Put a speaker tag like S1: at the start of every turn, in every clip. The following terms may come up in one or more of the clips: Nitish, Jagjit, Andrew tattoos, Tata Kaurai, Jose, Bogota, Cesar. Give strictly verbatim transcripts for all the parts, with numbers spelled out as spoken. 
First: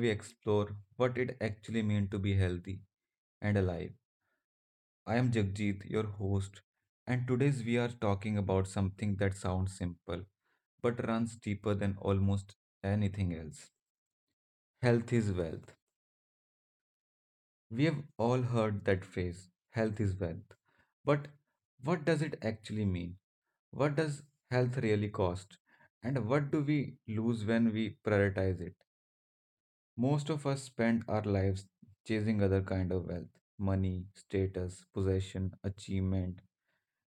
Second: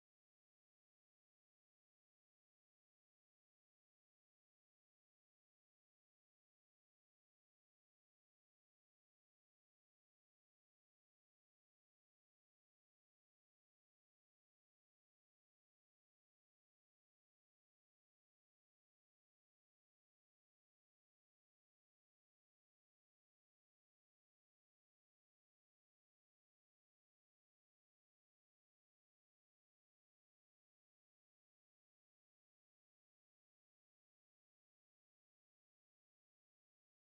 S1: we explore what it actually means to be healthy and alive. I am Jagjit, your host, and today's we are talking about something that sounds simple but runs deeper than almost anything else. Health is wealth. We have all heard that phrase, health is wealth. But what does it actually mean? What does health really cost? And what do we lose when we prioritize it? Most of us spend our lives chasing other kind of wealth, money, status, possession, achievement.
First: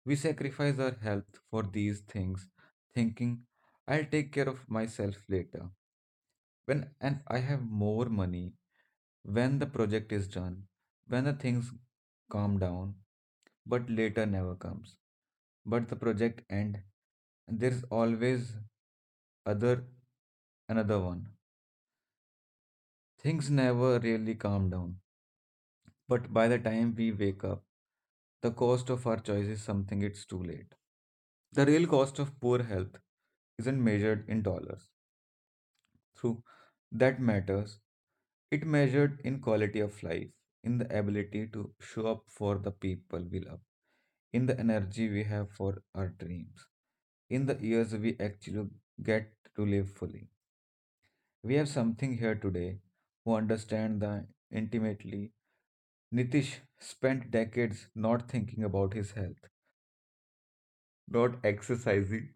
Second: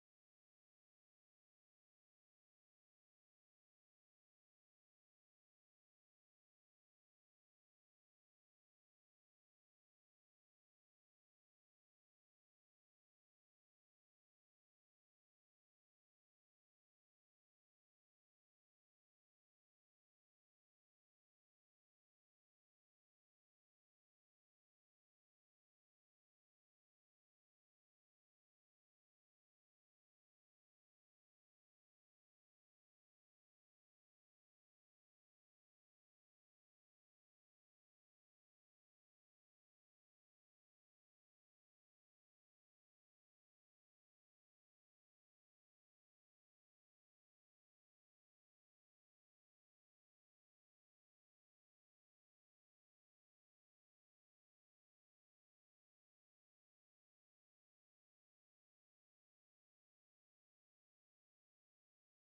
S1: We sacrifice our health for these things, thinking, I'll take care of myself later. When and I have more money, when the project is done, when the things calm down, but later never comes. But the project end, and there's always other another one. Things never really calm down. But by the time we wake up, the cost of our choice is something it's too late. The real cost of poor health isn't measured in dollars. Through that matters, it measured in quality of life, in the ability to show up for the people we love, in the energy we have for our dreams, in the years we actually get to live fully. We have something here today who understand that intimately. Nitish spent decades not thinking about his health, not exercising,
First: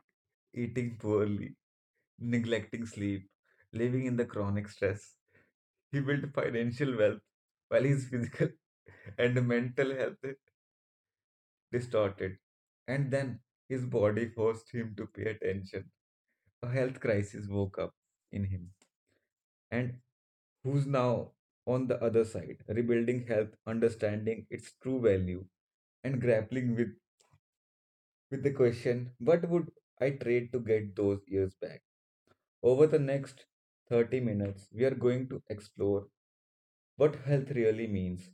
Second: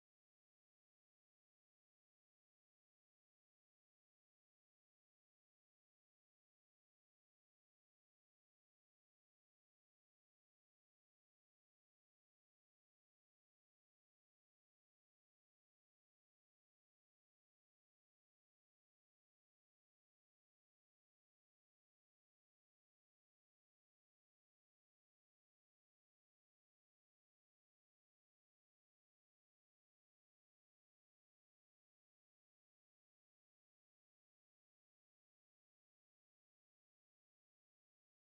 S1: eating poorly, neglecting sleep, living in the chronic stress. He built financial wealth while his physical and mental health distorted. And then his body forced him to pay attention. A health crisis woke up in him. And who's now on the other side, rebuilding health, understanding its true value, and grappling with with the question, what would I trade to get those years back? Over the next thirty minutes, we are going to explore what health really means.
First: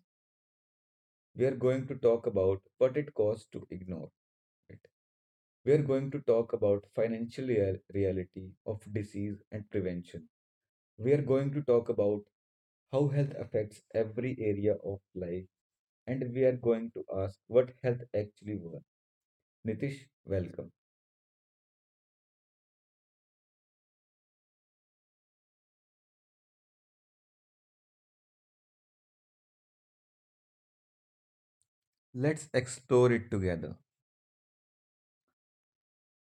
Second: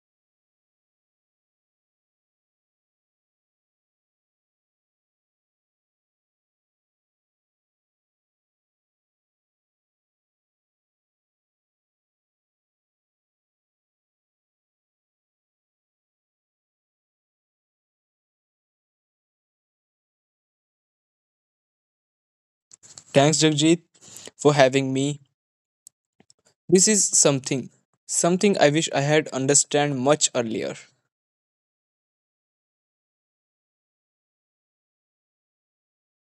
S1: We are going to talk about what it costs to ignore it. We are going to talk about financial rea- reality of disease and prevention. We are going to talk about how health affects every area of life, and we are going to ask what health actually was. Nitish, welcome.
S2: Thanks, Jagjit, for having me. This is something, something I wish I had understand much earlier.
S1: Let's explore it together.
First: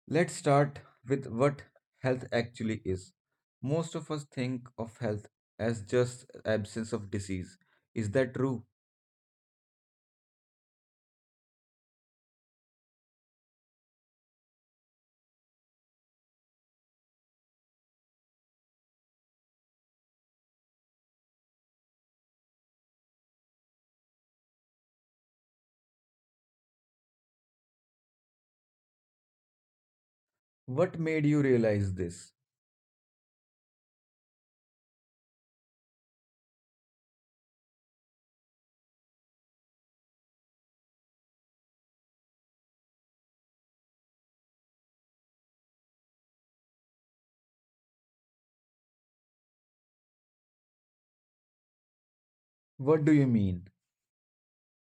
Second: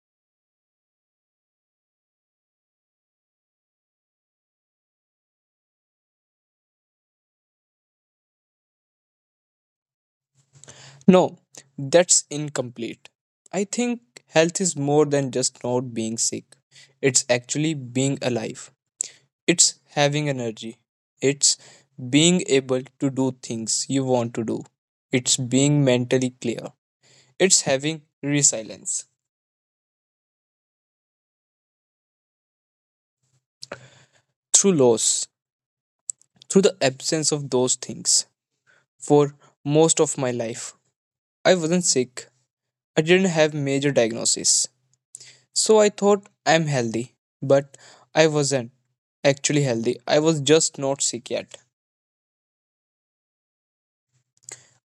S1: Let's start with what health actually is. Most of us think of health as just absence of disease. Is that true?
S2: No, that's incomplete. I think health is more than just not being sick. It's actually being alive. It's having energy. It's being able to do things you want to do. It's being mentally clear. It's having resilience
S1: What made you realize this?
S2: through loss, through the absence of those things. For most of my life, I wasn't sick. I didn't have major diagnosis. So I thought I'm healthy, but I wasn't actually healthy. I was just not sick yet.
S1: What do you mean?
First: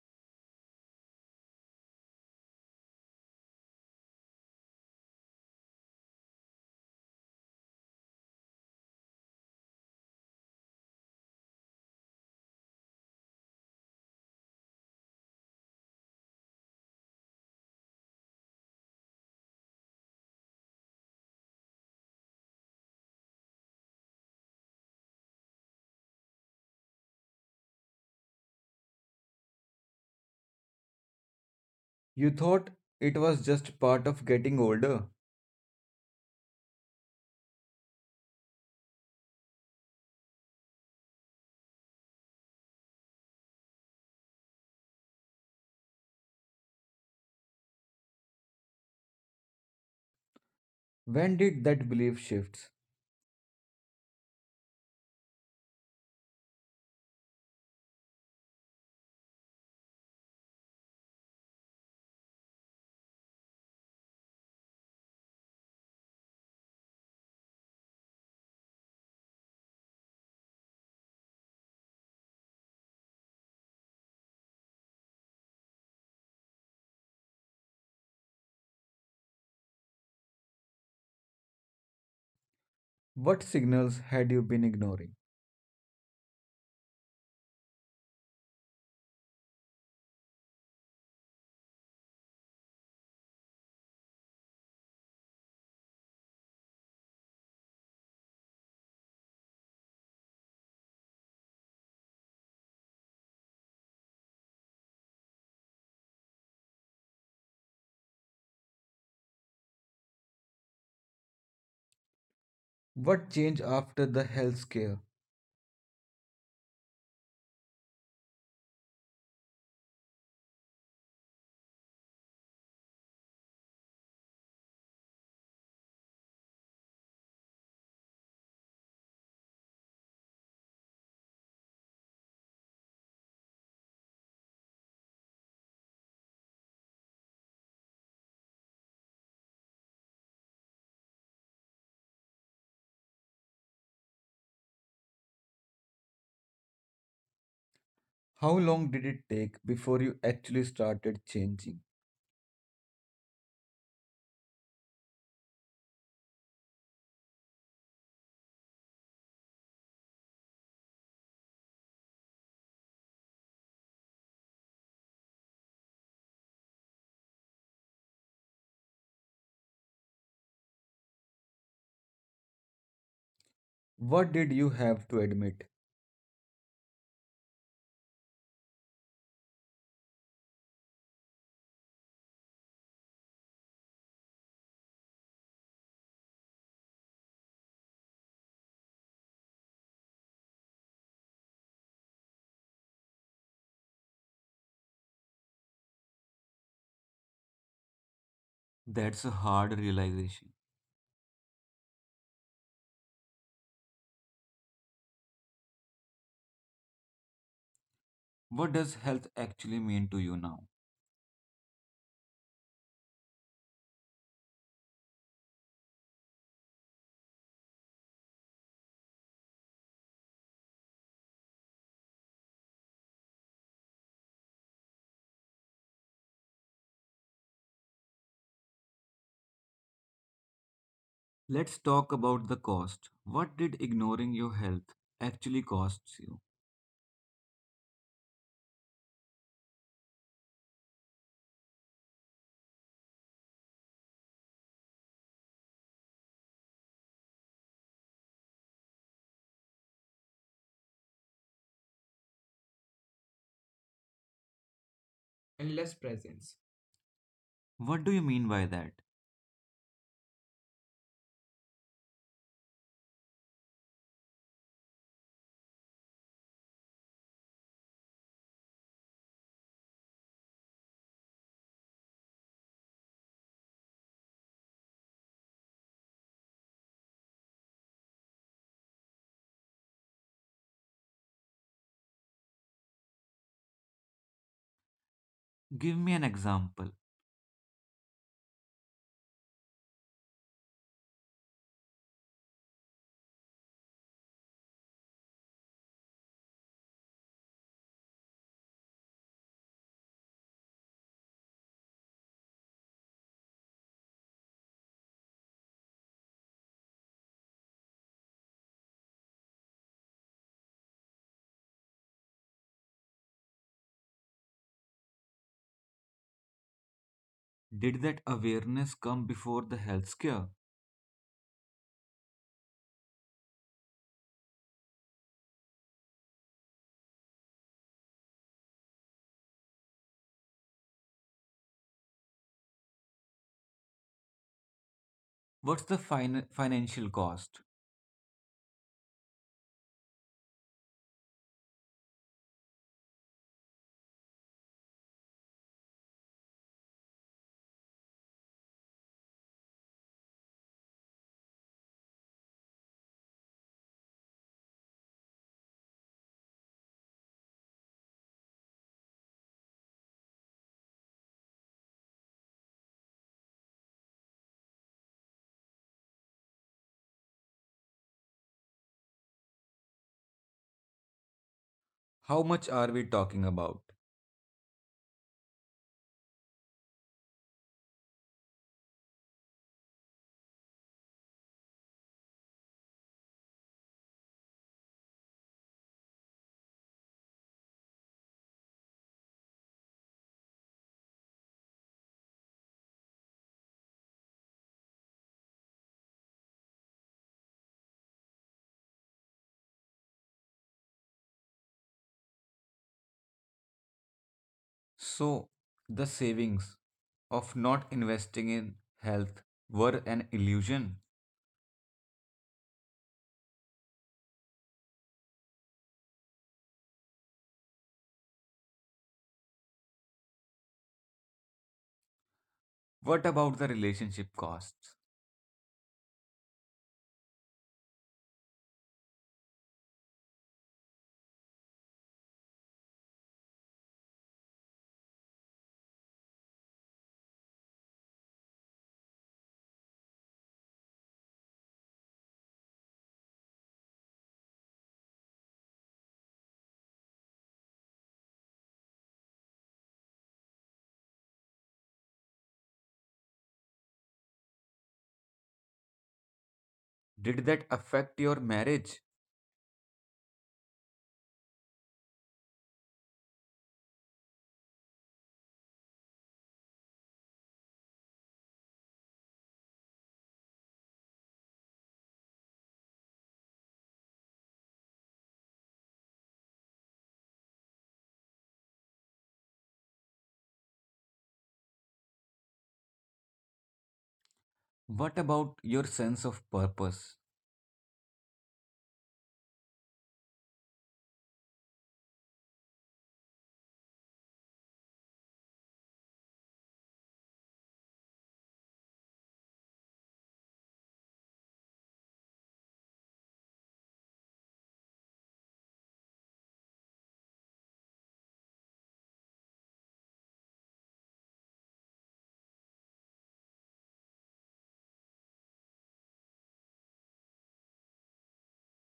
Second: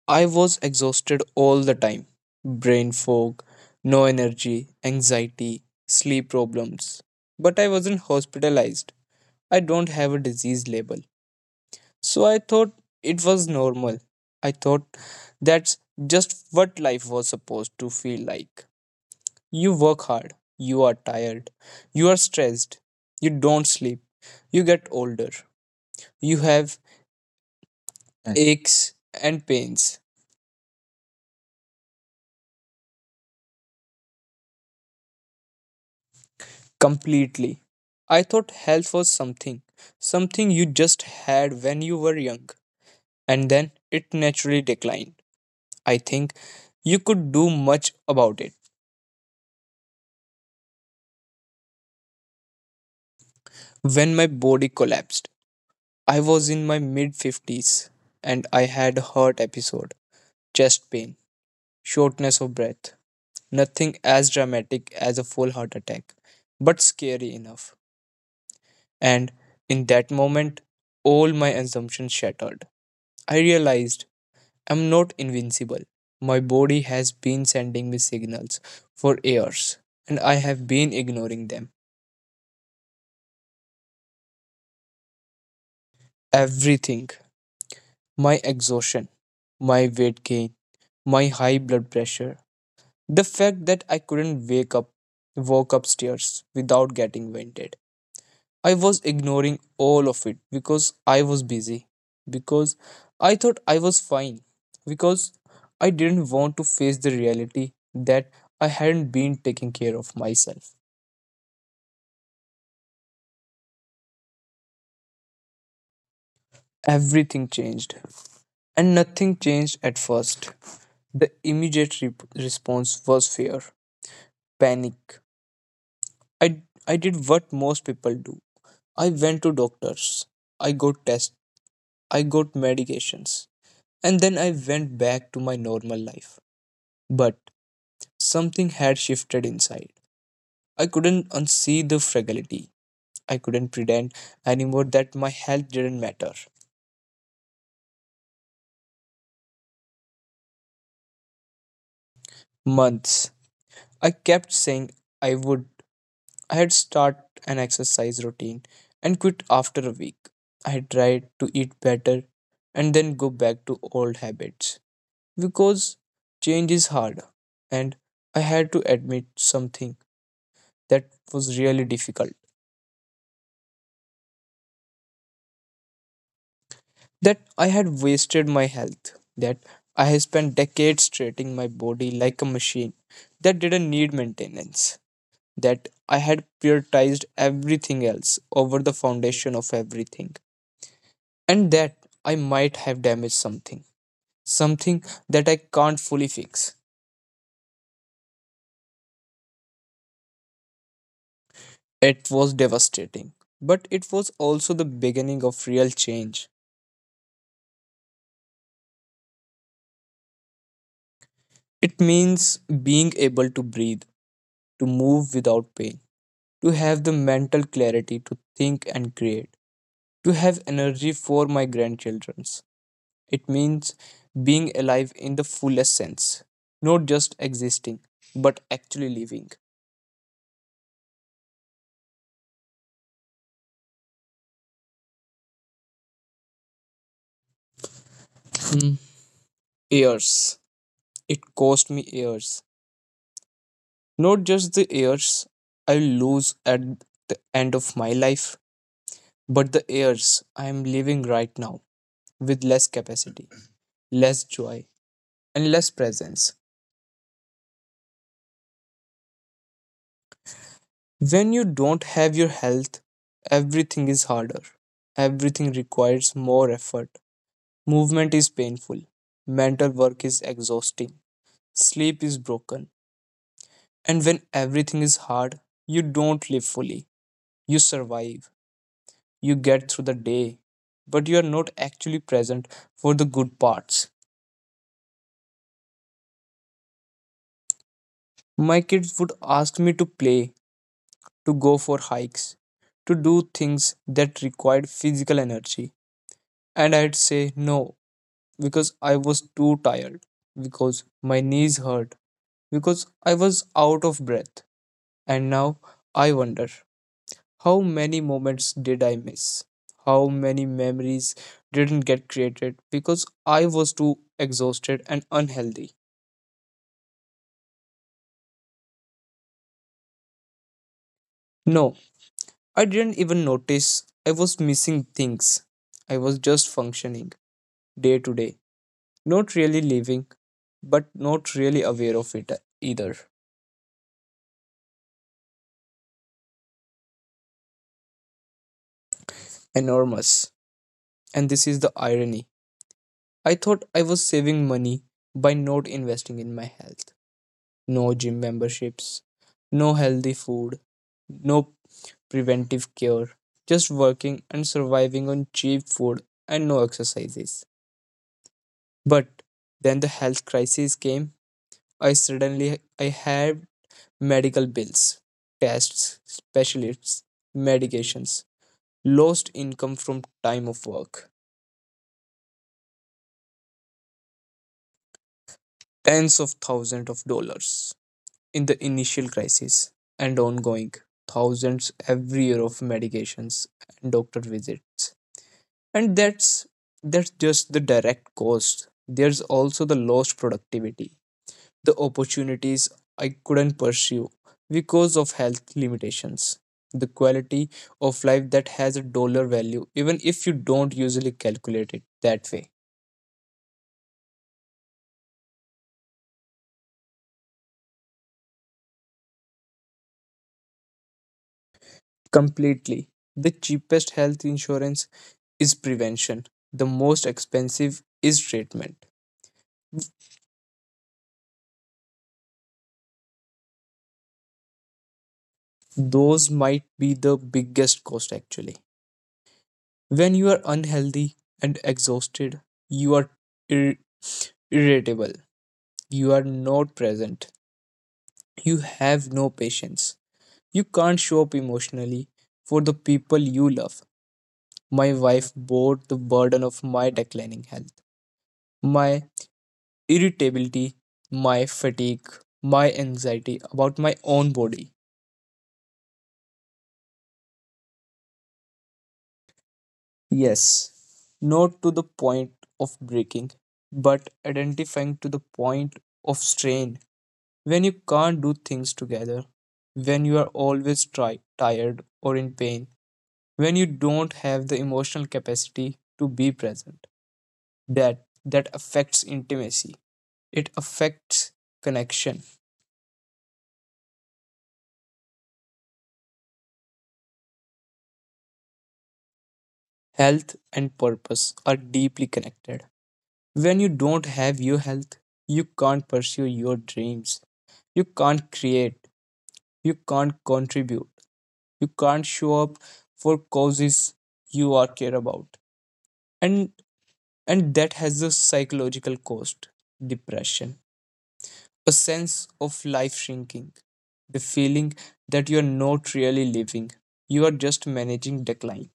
S2: I was exhausted all the time. Brain fog, no energy, anxiety, sleep problems. But I wasn't hospitalized. I don't have a disease label. So I thought it was normal. I thought that's just what life was supposed to feel like. You work hard, you are tired, you are stressed, you don't sleep, you get older, you have Mm. aches and pains
S1: You thought it was just part of getting older?
S2: completely. I thought health was something, something you just had when you were young, and then it naturally declined. I think you could do much about it.
S1: When did that belief shift?
S2: When my body collapsed, I was in my mid fifties and I had a heart episode, chest pain, shortness of breath, nothing as dramatic as a full heart attack, but scary enough. And in that moment, all my assumptions shattered. I realized I'm not invincible. My body has been sending me signals for years, and I have been ignoring them.
S1: What signals had you been ignoring?
S2: Everything my exhaustion, my weight gain, my high blood pressure, the fact that I couldn't wake up, walk upstairs without getting winded. I was ignoring all of it because I was busy, because I thought I was fine, because I didn't want to face the reality that I hadn't been taking care of myself.
S1: What changed after the health scare?
S2: Everything changed, and nothing changed at first. The immediate re- response was fear, panic. I, I did what most people do. I went to doctors. I got tests. I got medications. And then I went back to my normal life. But something had shifted inside. I couldn't unsee the fragility. I couldn't pretend anymore that my health didn't matter.
S1: How long did it take before you actually started changing?
S2: Months. I kept saying I would. I had start an exercise routine and quit after a week. I had tried to eat better and then go back to old habits because change is hard and I had to admit something that was really difficult.
S1: What did you have to admit?
S2: That I had wasted my health, that I had spent decades treating my body like a machine that didn't need maintenance, that I had prioritized everything else over the foundation of everything, and that I might have damaged something, something that I can't fully fix.
S1: That's a hard realization.
S2: It was devastating, but it was also the beginning of real change.
S1: What does health actually mean to you now?
S2: It means being able to breathe, to move without pain to have the mental clarity to think and create, to have energy for my grandchildrens. It means being alive in the fullest sense, not just existing, but actually living.
S1: Let's talk about the cost. What did ignoring your health actually costs you?
S2: Hmm. Years. It cost me years. Not just the years I lose at the end of my life, but the years I am living right now with less capacity, less joy,
S1: And
S2: and
S1: less
S2: less
S1: presence.
S2: presence.
S1: What do you mean by that?
S2: When you don't have your health, everything is harder. Everything requires more effort. Movement is painful. Mental work is exhausting. Sleep is broken. And when everything is hard, you don't live fully. You survive. You get through the day. But you are not actually present for the good parts.
S1: Give me an example.
S2: My kids would ask me to play, to go for hikes, to do things that required physical energy. And I'd say no, because I was too tired, because my knees hurt, because I was out of breath. And now I wonder, how many moments did I miss? How many memories didn't get created because I was too exhausted and unhealthy?
S1: Did that awareness come before the health scare?
S2: No, I didn't even notice I was missing things. I was just functioning day to day, not really living, but not really aware of it either.
S1: What's the fin- financial cost?
S2: Enormous. And this is the irony. I thought I was saving money by not investing in my health. No gym memberships, no healthy food, no preventive care, just working and surviving on cheap food and no exercises. But then the health crisis came. I suddenly I had medical bills, tests, specialists, medications, lost income from time of work,
S1: How much are we talking about?
S2: tens of thousands of dollars. In the initial crisis and ongoing thousands every year of medications and doctor visits, and that's that's just the direct cost. There's also the lost productivity, the opportunities I couldn't pursue because of health limitations, the quality of life that has a dollar value even if you don't usually calculate it that way.
S1: So, the savings of not investing in health were an illusion.
S2: Completely. The cheapest health insurance is prevention, the most expensive is treatment.
S1: What about the relationship costs?
S2: Those might be the biggest cost actually. When you are unhealthy and exhausted, you are ir- irritable, you are not present, you have no patience. You can't show up emotionally for the people you love. My wife bore the burden of my declining health. My irritability, my fatigue, my anxiety about my own body.
S1: Did that affect your marriage?
S2: Yes, not to the point of breaking, but identifying to the point of strain. When you can't do things together, when you are always try, tired or in pain, when you don't have the emotional capacity to be present, that that affects intimacy. It affects connection.
S1: What about your sense of purpose?
S2: Health and purpose are deeply connected. When you don't have your health, you can't pursue your dreams. You can't create. You can't contribute. You can't show up for causes you are care about. And and that has a psychological cost. Depression. A sense of life shrinking. The feeling that you're not really living. You are just managing decline.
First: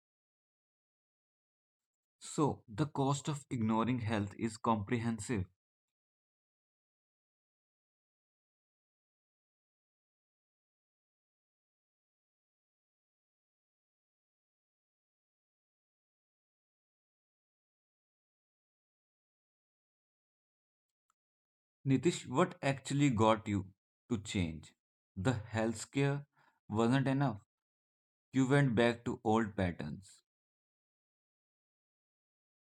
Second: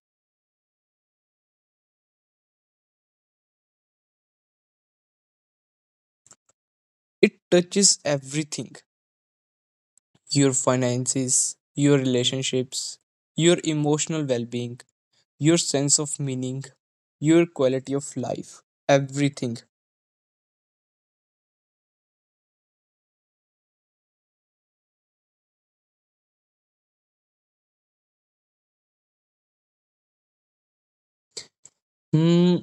S1: So, the cost of ignoring health is comprehensive.
S2: It touches everything. Your finances, your relationships, your emotional well being, your sense of meaning, your quality of life, everything.
S1: Nitish, what actually got you to change? The health scare wasn't enough. You went back to old patterns.
S2: Hmm,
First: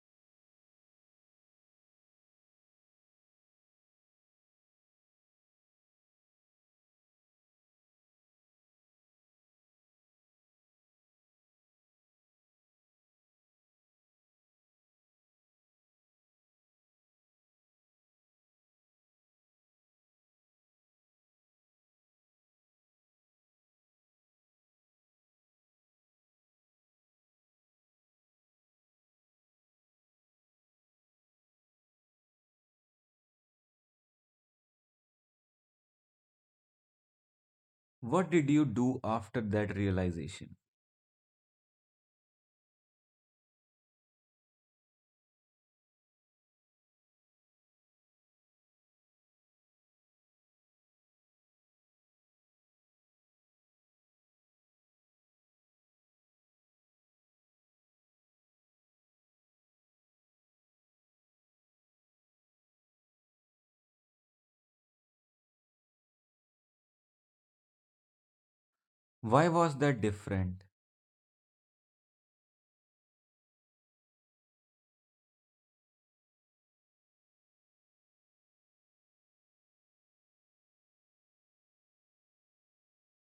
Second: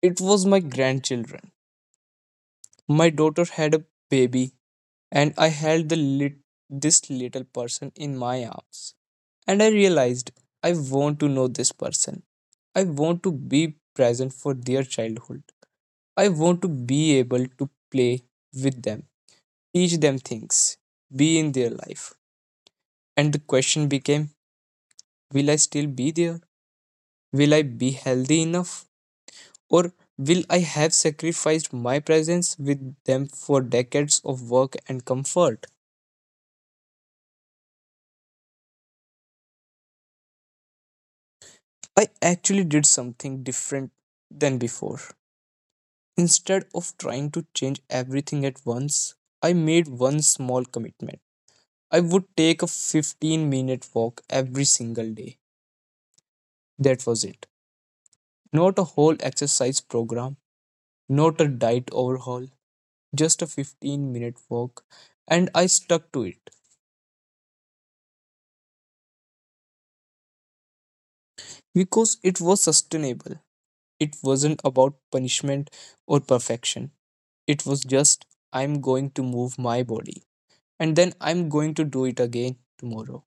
S2: it was my grandchildren. My daughter had a baby, and I held the lit- this little person in my arms. And I realized I want to know this person. I want to be present for their childhood. I want to be able to play with them, teach them things, be in their life. And the question became, will I still be there? Will I be healthy enough? Or will I have sacrificed my presence with them for decades of work and comfort?
S1: What did you do after that realization?
S2: I actually did something different than before. Instead of trying to change everything at once, I made one small commitment. I would take a fifteen minute walk every single day. That was it. Not a whole exercise program, not a diet overhaul, just a fifteen minute walk. And I stuck to it.
S1: Why was that different?
S2: Because it was sustainable. It wasn't about punishment or perfection. It was just, I'm going to move my body. And then I'm going to do it again tomorrow.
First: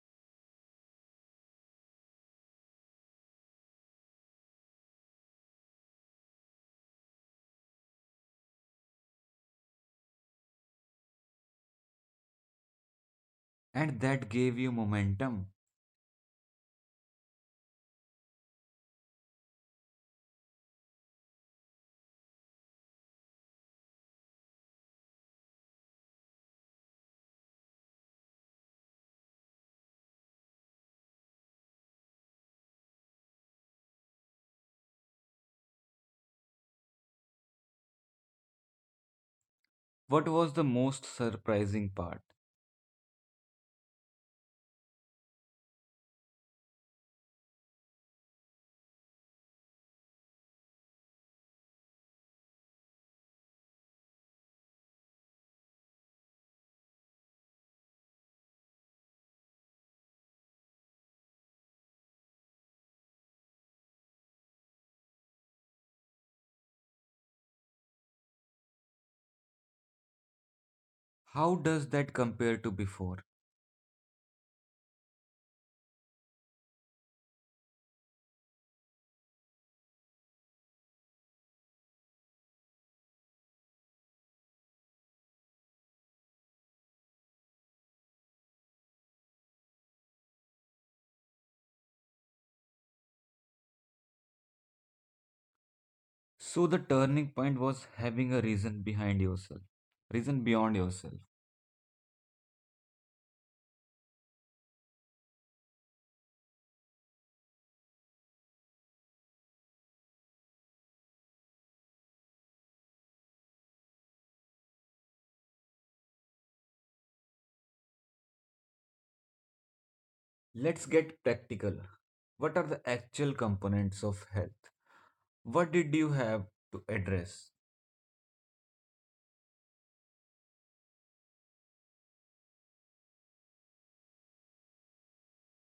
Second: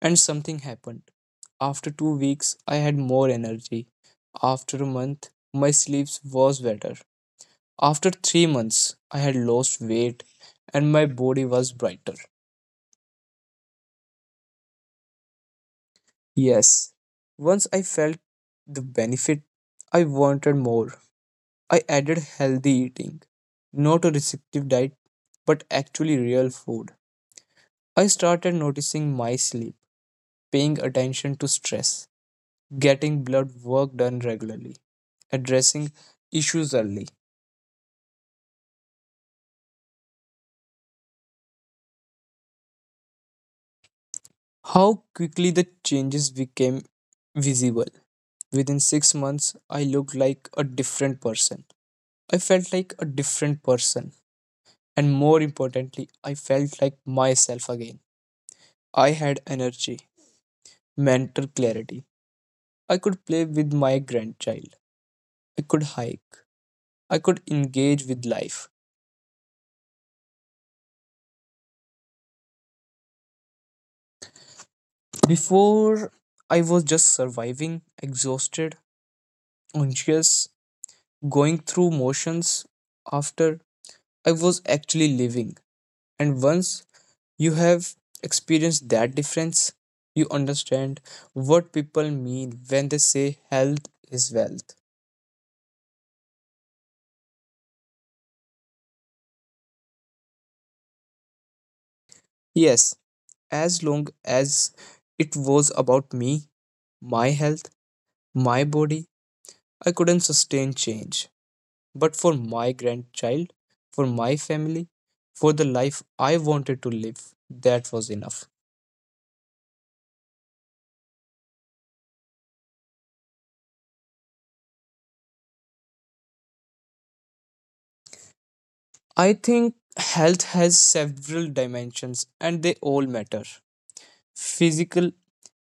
S2: And something happened. After two weeks, I had more energy. After a month, my sleep was better. After three months, I had lost weight and my body was brighter.
S1: And that gave you momentum.
S2: Yes, once I felt the benefit, I wanted more. I added healthy eating, not a restrictive diet, but actually real food. I started noticing my sleep, paying attention to stress, getting blood work done regularly, addressing issues early.
S1: What was the most surprising part?
S2: How quickly the changes became visible. Within six months, I looked like a different person. I felt like a different person. And more importantly, I felt like myself again. I had energy, mental clarity, I could play with my grandchild. I could hike. I could engage with life.
S1: How does that compare to before?
S2: Before, I was just surviving, exhausted, anxious, going through motions. After, I was actually living. And once you have experienced that difference, you understand what people mean when they say health is wealth.
S1: So the turning point was having a reason behind yourself, reason beyond yourself.
S2: Yes, as long as it was about me, my health, my body, I couldn't sustain change. But for my grandchild, for my family, for the life I wanted to live, that was enough.
S1: Let's get practical. What are the actual components of health? What did you have to address?
S2: I think health has several dimensions and they all matter. Physical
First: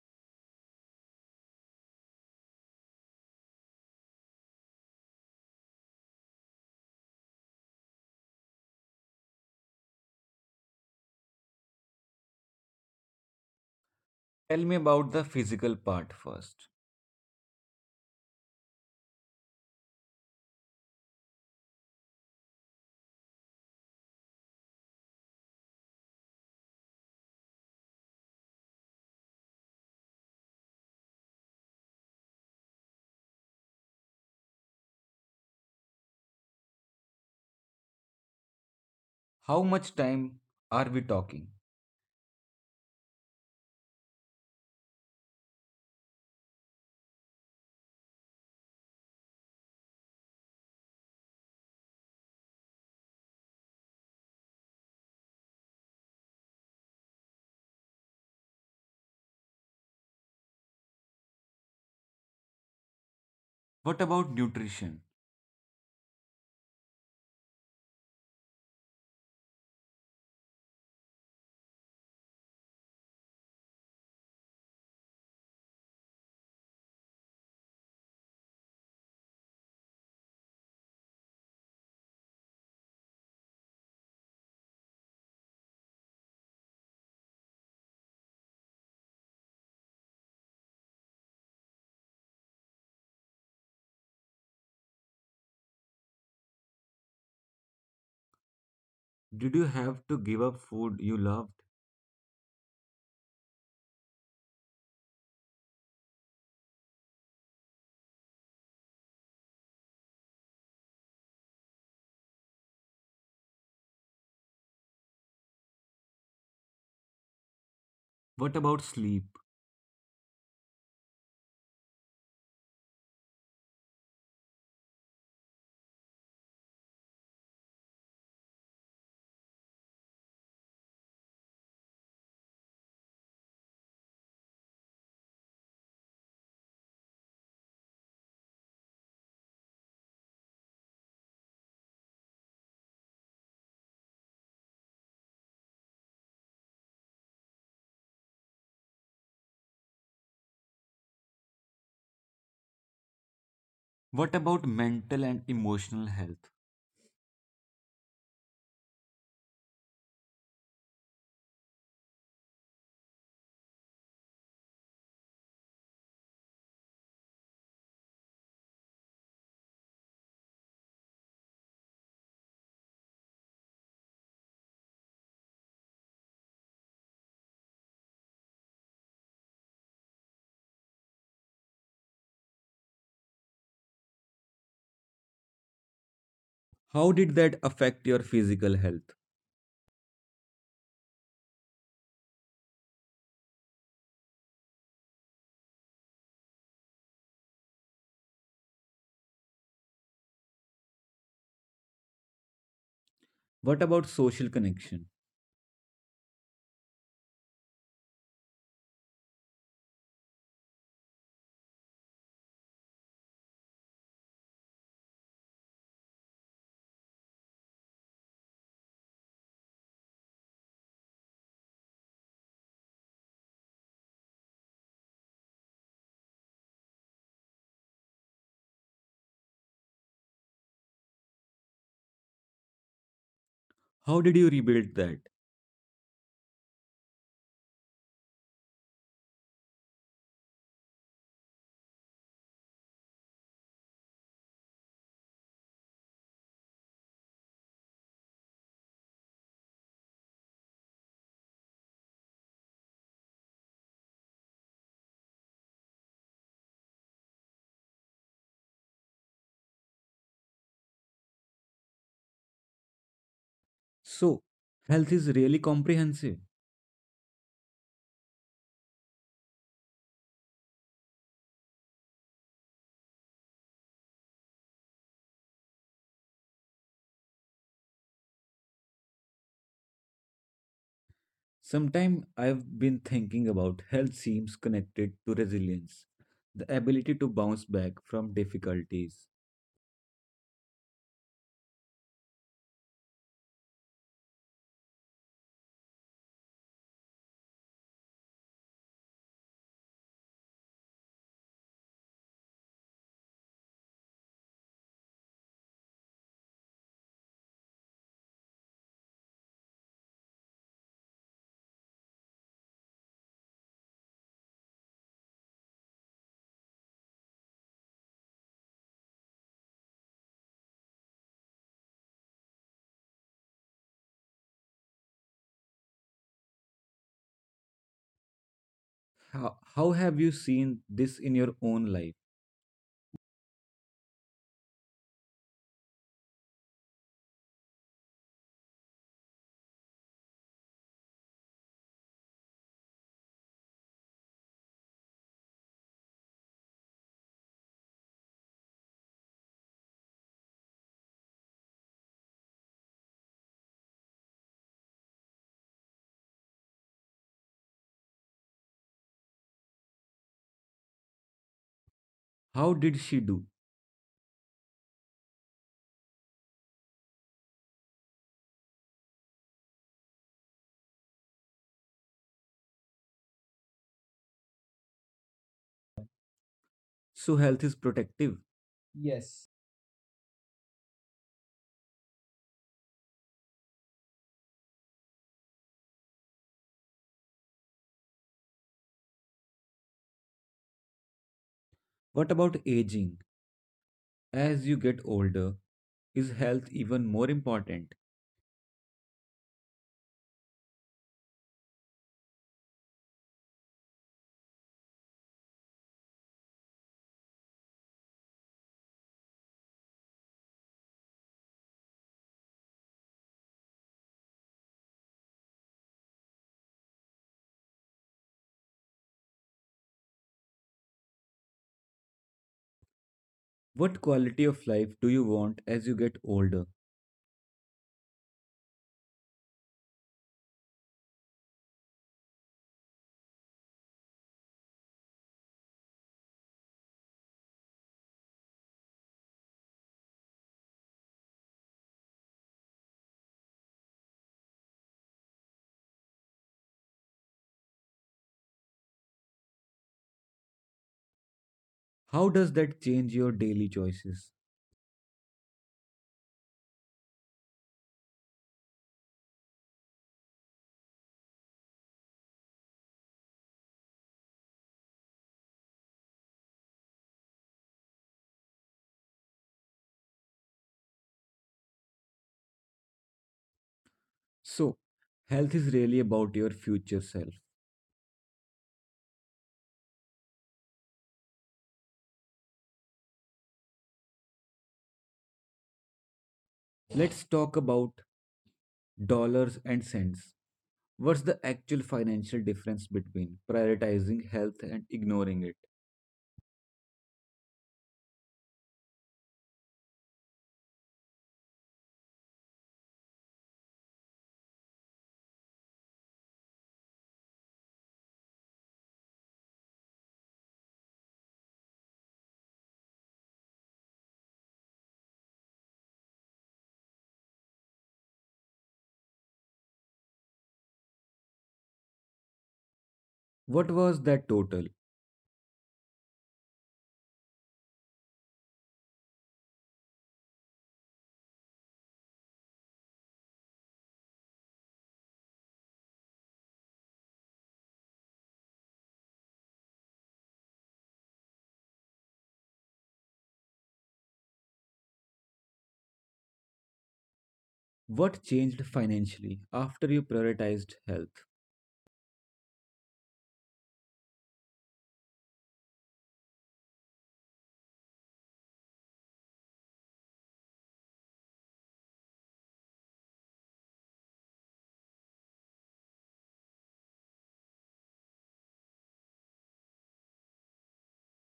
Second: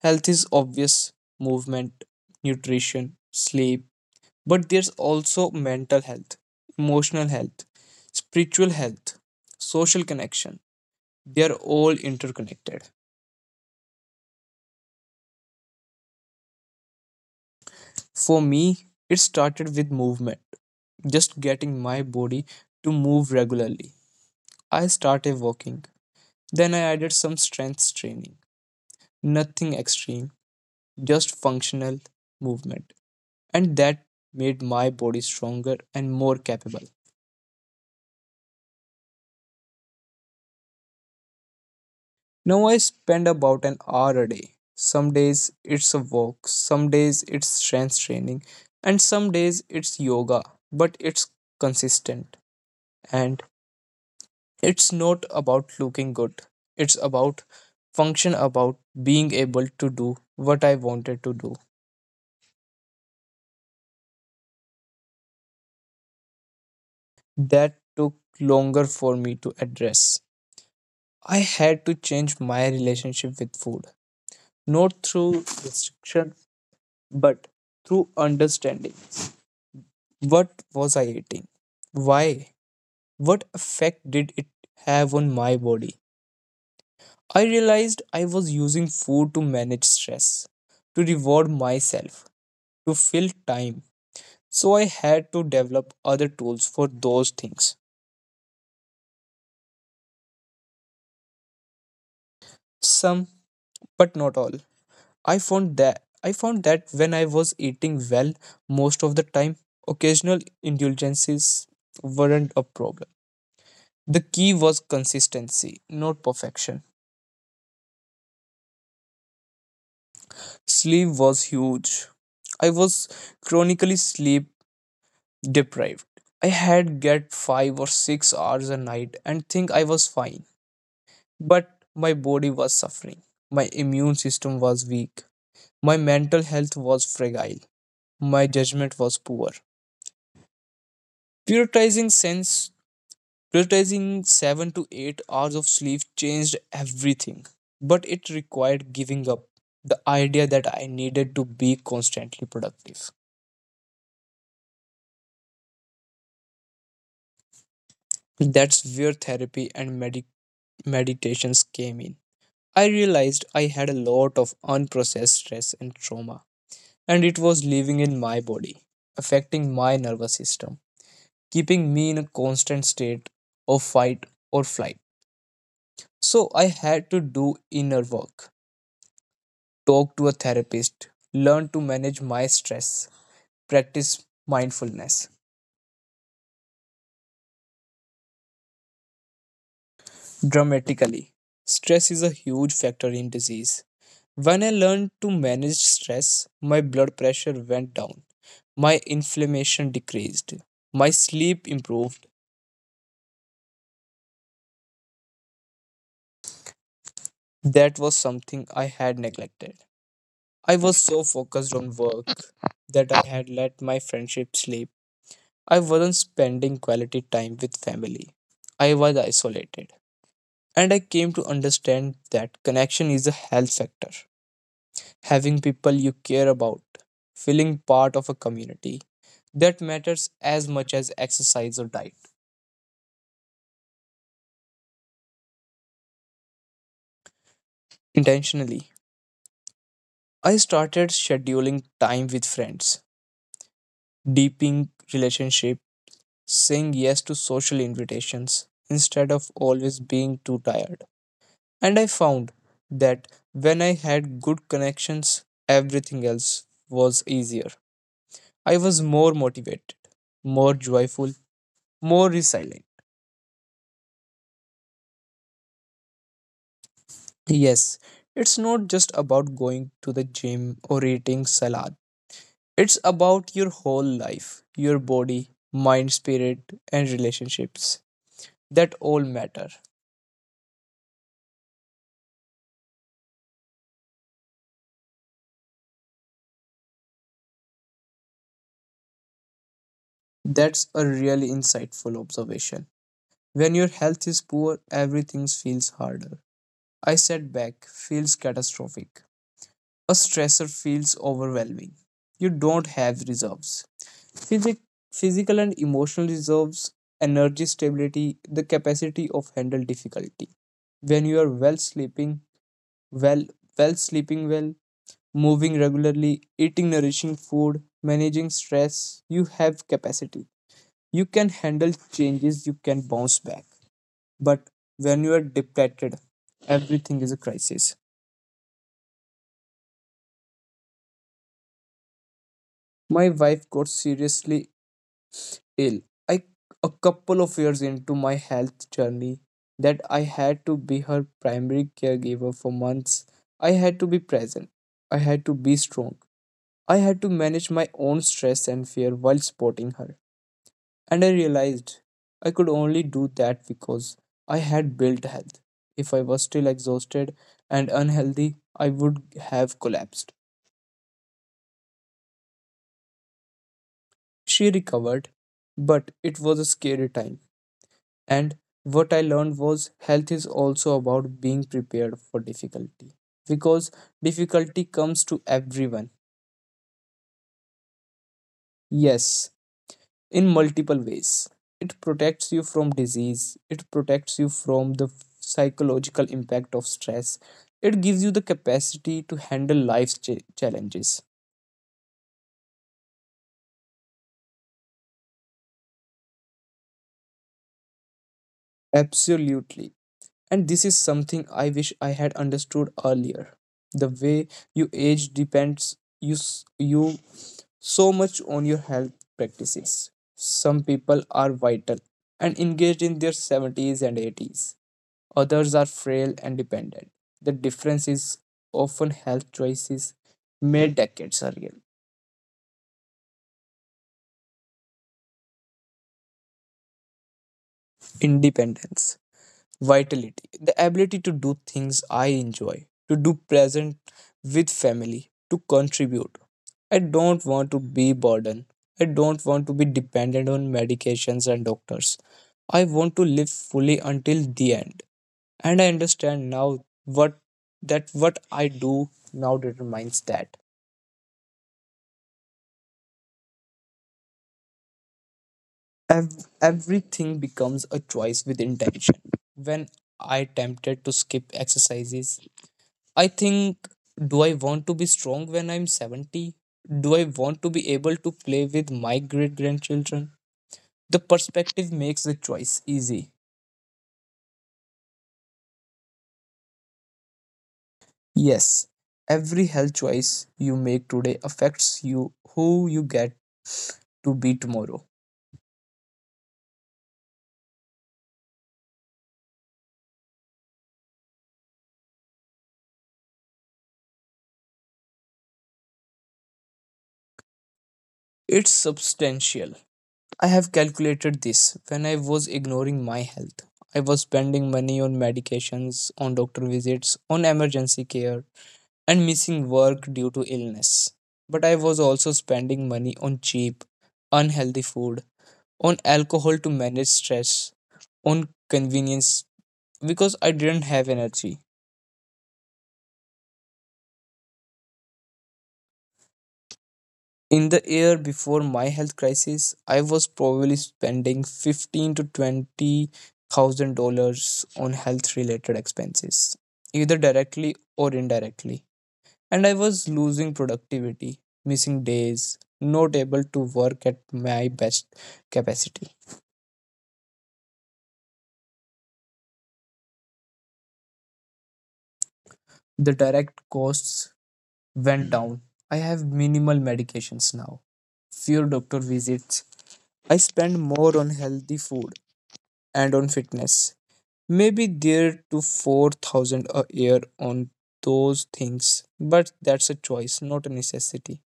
S2: health is obvious movement, nutrition, sleep, but there's also mental health, emotional health, spiritual health, social connection. They are all interconnected.
S1: Tell me about the physical part first.
S2: For me, it started with movement. Just getting my body to move regularly. I started walking. Then I added some strength training. Nothing extreme, just functional movement. And that made my body stronger and more capable.
S1: How much time are we talking?
S2: Now I spend about an hour a day. Some days it's a walk, some days it's strength training, and some days it's yoga, but it's consistent and it's not about looking good. It's about function, about being able to do what I wanted to do.
S1: What about nutrition?
S2: That took longer for me to address. I had to change my relationship with food, not through restriction, but through understanding. What was I eating? Why? What effect did it have on my body? I realized I was using food to manage stress, to reward myself, to fill time, so I had to develop other tools for those things.
S1: Did you have to give up food you loved?
S2: Some, but not all. I found that I found that when I was eating well most of the time, occasional indulgences weren't a problem. The key was consistency, not perfection.
S1: What about sleep?
S2: Sleep was huge. I was chronically sleep deprived. I had get five or six hours a night and think I was fine, but my body was suffering. My immune system was weak. My mental health was fragile. My judgment was poor. Prioritizing sense prioritizing seven to eight hours of sleep changed everything, but it required giving up the idea that I needed to be constantly productive.
S1: What about mental and emotional health?
S2: That's where therapy and medi- meditations came in. I realized I had a lot of unprocessed stress and trauma, and it was living in my body, affecting my nervous system, keeping me in a constant state of fight or flight. So I had to do inner work, talk to a therapist, learn to manage my stress, practice mindfulness.
S1: How did that affect your physical health?
S2: Dramatically, stress is a huge factor in disease. When I learned to manage stress, my blood pressure went down, my inflammation decreased, my sleep improved.
S1: What about social connection?
S2: That was something I had neglected. I was so focused on work that I had let my friendship slip. I wasn't spending quality time with family. I was isolated. And I came to understand that connection is a health factor. Having people you care about, feeling part of a community, that matters as much as exercise or diet.
S1: How did you rebuild that?
S2: Intentionally, I started scheduling time with friends, deepening relationship saying yes to social invitations instead of always being too tired. And I found that when I had good connections, everything else was easier. I was more motivated, more joyful, more resilient.
S1: So, health is really comprehensive.
S2: Yes, it's not just about going to the gym or eating salad. It's about your whole life, your body, mind, spirit, and relationships that all matter.
S1: Sometimes I've been thinking about health seems connected to resilience, the ability to bounce back from difficulties.
S2: That's a really insightful observation. When your health is poor, everything feels harder. A setback feels catastrophic. A stressor feels overwhelming. You don't have reserves. Physic- physical and emotional reserves, energy stability, the capacity of handle difficulty. When you are well sleeping, well, well sleeping well, moving regularly, eating nourishing food, managing stress, you have capacity. You can handle changes, you can bounce back. But when you are depleted, everything is a crisis.
S1: How, how have you seen this in your own life?
S2: My wife got seriously ill. I a couple of years into my health journey that I had to be her primary caregiver for months. I had to be present. I had to be strong. I had to manage my own stress and fear while supporting her. And I realized I could only do that because I had built health. If I was still exhausted and unhealthy, I would have collapsed.
S1: How did she do?
S2: She recovered, but it was a scary time. And what I learned was health is also about being prepared for difficulty because difficulty comes to everyone.
S1: So, health is protective.
S2: Yes,
S1: Yes.
S2: in multiple ways. It protects you from disease, it protects you from the psychological impact of stress, it gives you the capacity to handle life's cha- challenges.
S1: What about aging? As you get older, is health even more important?
S2: Absolutely. And this is something I wish I had understood earlier. The way you age depends you you so much on your health practices. Some people are vital and engaged in their seventies and eighties. Others are frail and dependent. The difference is often health choices made decades earlier.
S1: What quality of life do you want as you get older?
S2: Independence. Vitality, the ability to do things I enjoy, to do present with family, to contribute. I don't want to be burden. I don't want to be dependent on medications and doctors. I want to live fully until the end. And I understand now what that what I do now determines that.
S1: How does that change your daily choices?
S2: Ev- everything becomes a choice with intention. When I tempted to skip exercises, I think, do I want to be strong when I'm seventy? Do I want to be able to play with my great grandchildren? The perspective makes the choice easy.
S1: So, health is really about your future self.
S2: Yes, every health choice you make today affects you who you get to be tomorrow.
S1: Let's talk about dollars and cents. What's the actual financial difference between prioritizing health and ignoring it?
S2: It's substantial. I have calculated this when I was ignoring my health. I was spending money on medications, on doctor visits, on emergency care, and missing work due to illness. But I was also spending money on cheap, unhealthy food, on alcohol to manage stress, on convenience because I didn't have energy.
S1: What was that total?
S2: In the year before my health crisis, I was probably spending fifteen to twenty thousand dollars on health related expenses, either directly or indirectly, and I was losing productivity, missing days, not able to work at my best capacity.
S1: What changed financially after you prioritized health?
S2: The direct costs went down. I have minimal medications now, fewer doctor visits. I spend more on healthy food and on fitness. Maybe there to four thousand a year on those things, but that's a choice, not a necessity.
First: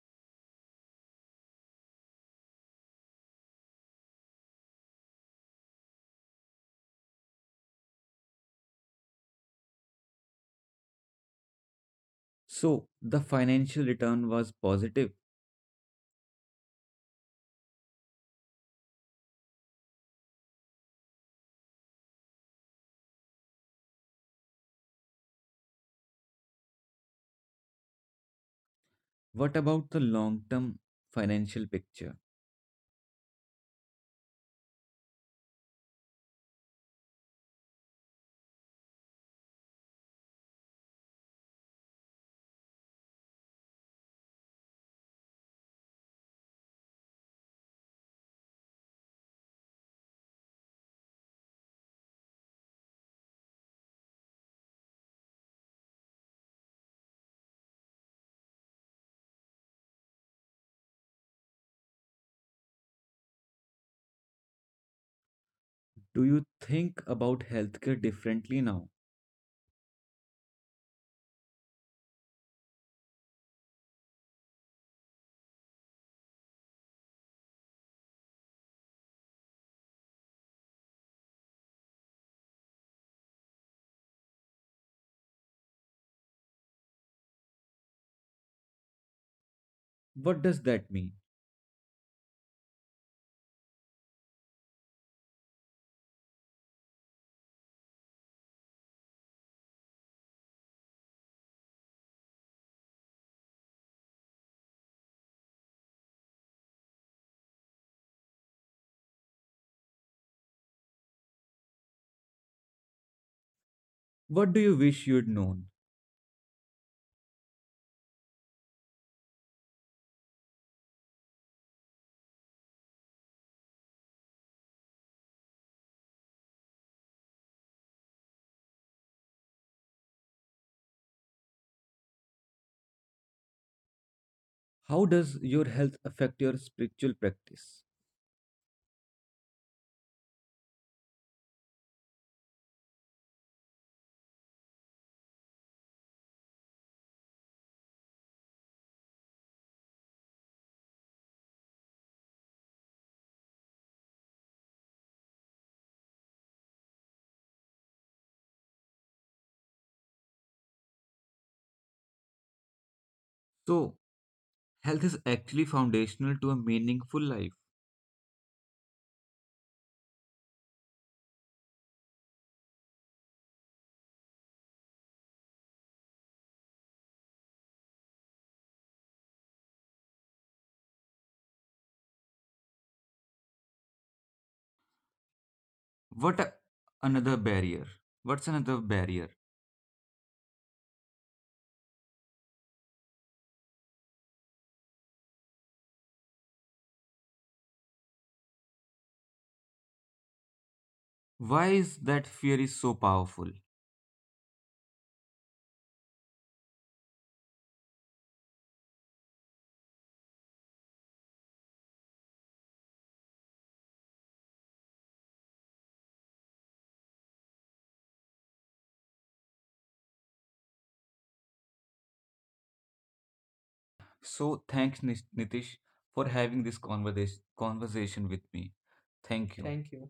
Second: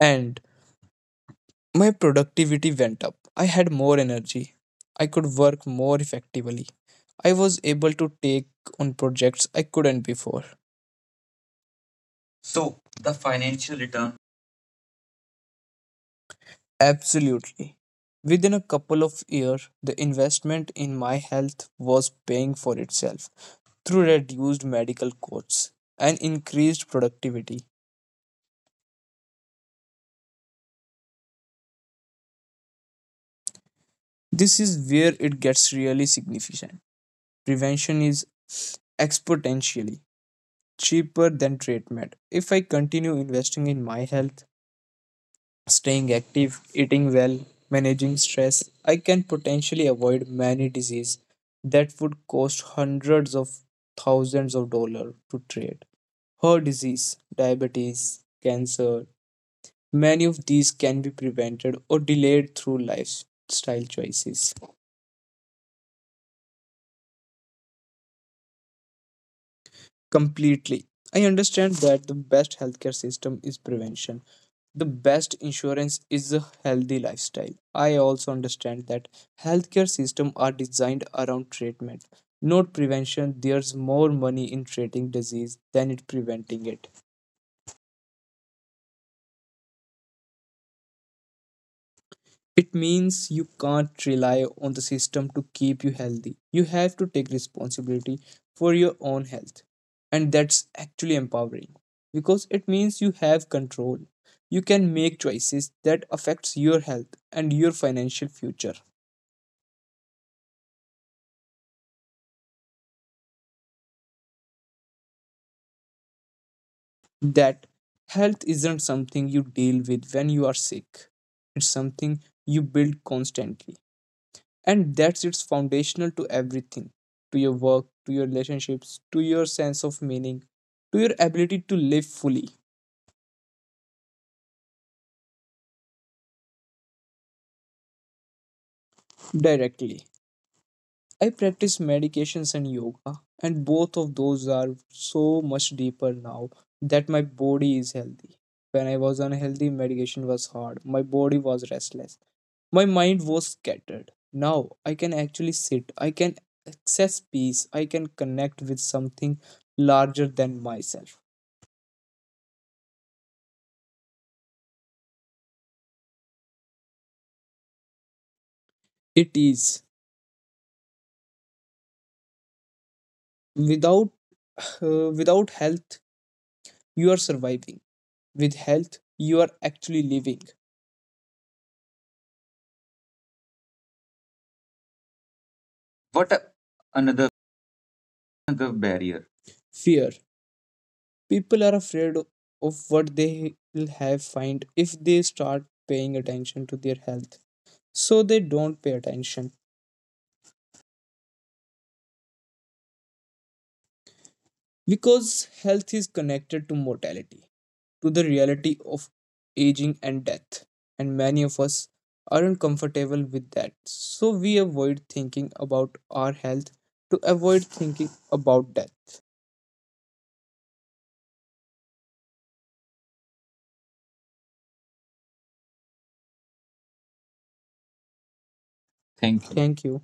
S2: And my productivity went up. I had more energy. I could work more effectively. I was able to take on projects I couldn't before. So,
S1: So,
S2: the
S1: the
S2: financial
S1: financial
S2: return.
S1: return was positive.
S2: Absolutely. Within a couple of years, the investment in my health was paying for itself through reduced medical costs and increased productivity.
S1: What about the long term financial picture?
S2: This is where it gets really significant. Prevention is exponentially cheaper than treatment. If I continue investing in my health, staying active, eating well, managing stress, I can potentially avoid many diseases that would cost hundreds of thousands of dollars to treat. Heart disease, diabetes, cancer, many of these can be prevented or delayed through lifestyle choices.
S1: Do you think about healthcare differently now?
S2: Completely. I understand that the best healthcare system is prevention, the best insurance is a healthy lifestyle. I also understand that healthcare systems are designed around treatment, not prevention. There's more money in treating disease than in preventing it.
S1: What does that mean?
S2: It means you can't rely on the system to keep you healthy. You have to take responsibility for your own health, and that's actually empowering because it means you have control. You can make choices that affects your health and your financial future.
S1: What do you wish you'd known?
S2: That health isn't something you deal with when you are sick. It's something you build constantly. And that's it's foundational to everything, to your work, to your relationships, to your sense of meaning, to your ability to live fully,
S1: How does your health affect your spiritual practice?
S2: directly. I practice meditations and yoga, and both of those are so much deeper now that my body is healthy. When I was unhealthy, meditation was hard. My body was restless. My mind was scattered. Now I can actually sit. I can access peace. I can connect with something larger than myself.
S1: So, health is actually foundational to a meaningful life.
S2: It is without uh, without health you are surviving. With health you are actually living. What
S1: What
S2: a,
S1: a-
S2: another
S1: another barrier? What's
S2: The
S1: another
S2: barrier.
S1: barrier?
S2: Fear, people are afraid o- of what they will have find if they start paying attention to their health, so they don't pay attention
S1: Why is that fear is so powerful?
S2: because health is connected to mortality, to the reality of aging and death, and many of us aren't comfortable with that, so we avoid thinking about our health to avoid thinking about death.
S1: So, thanks Nish- Nitish for having this conversation conversation with me.
S2: Thank
S1: Thank
S2: you. thank you
S1: you.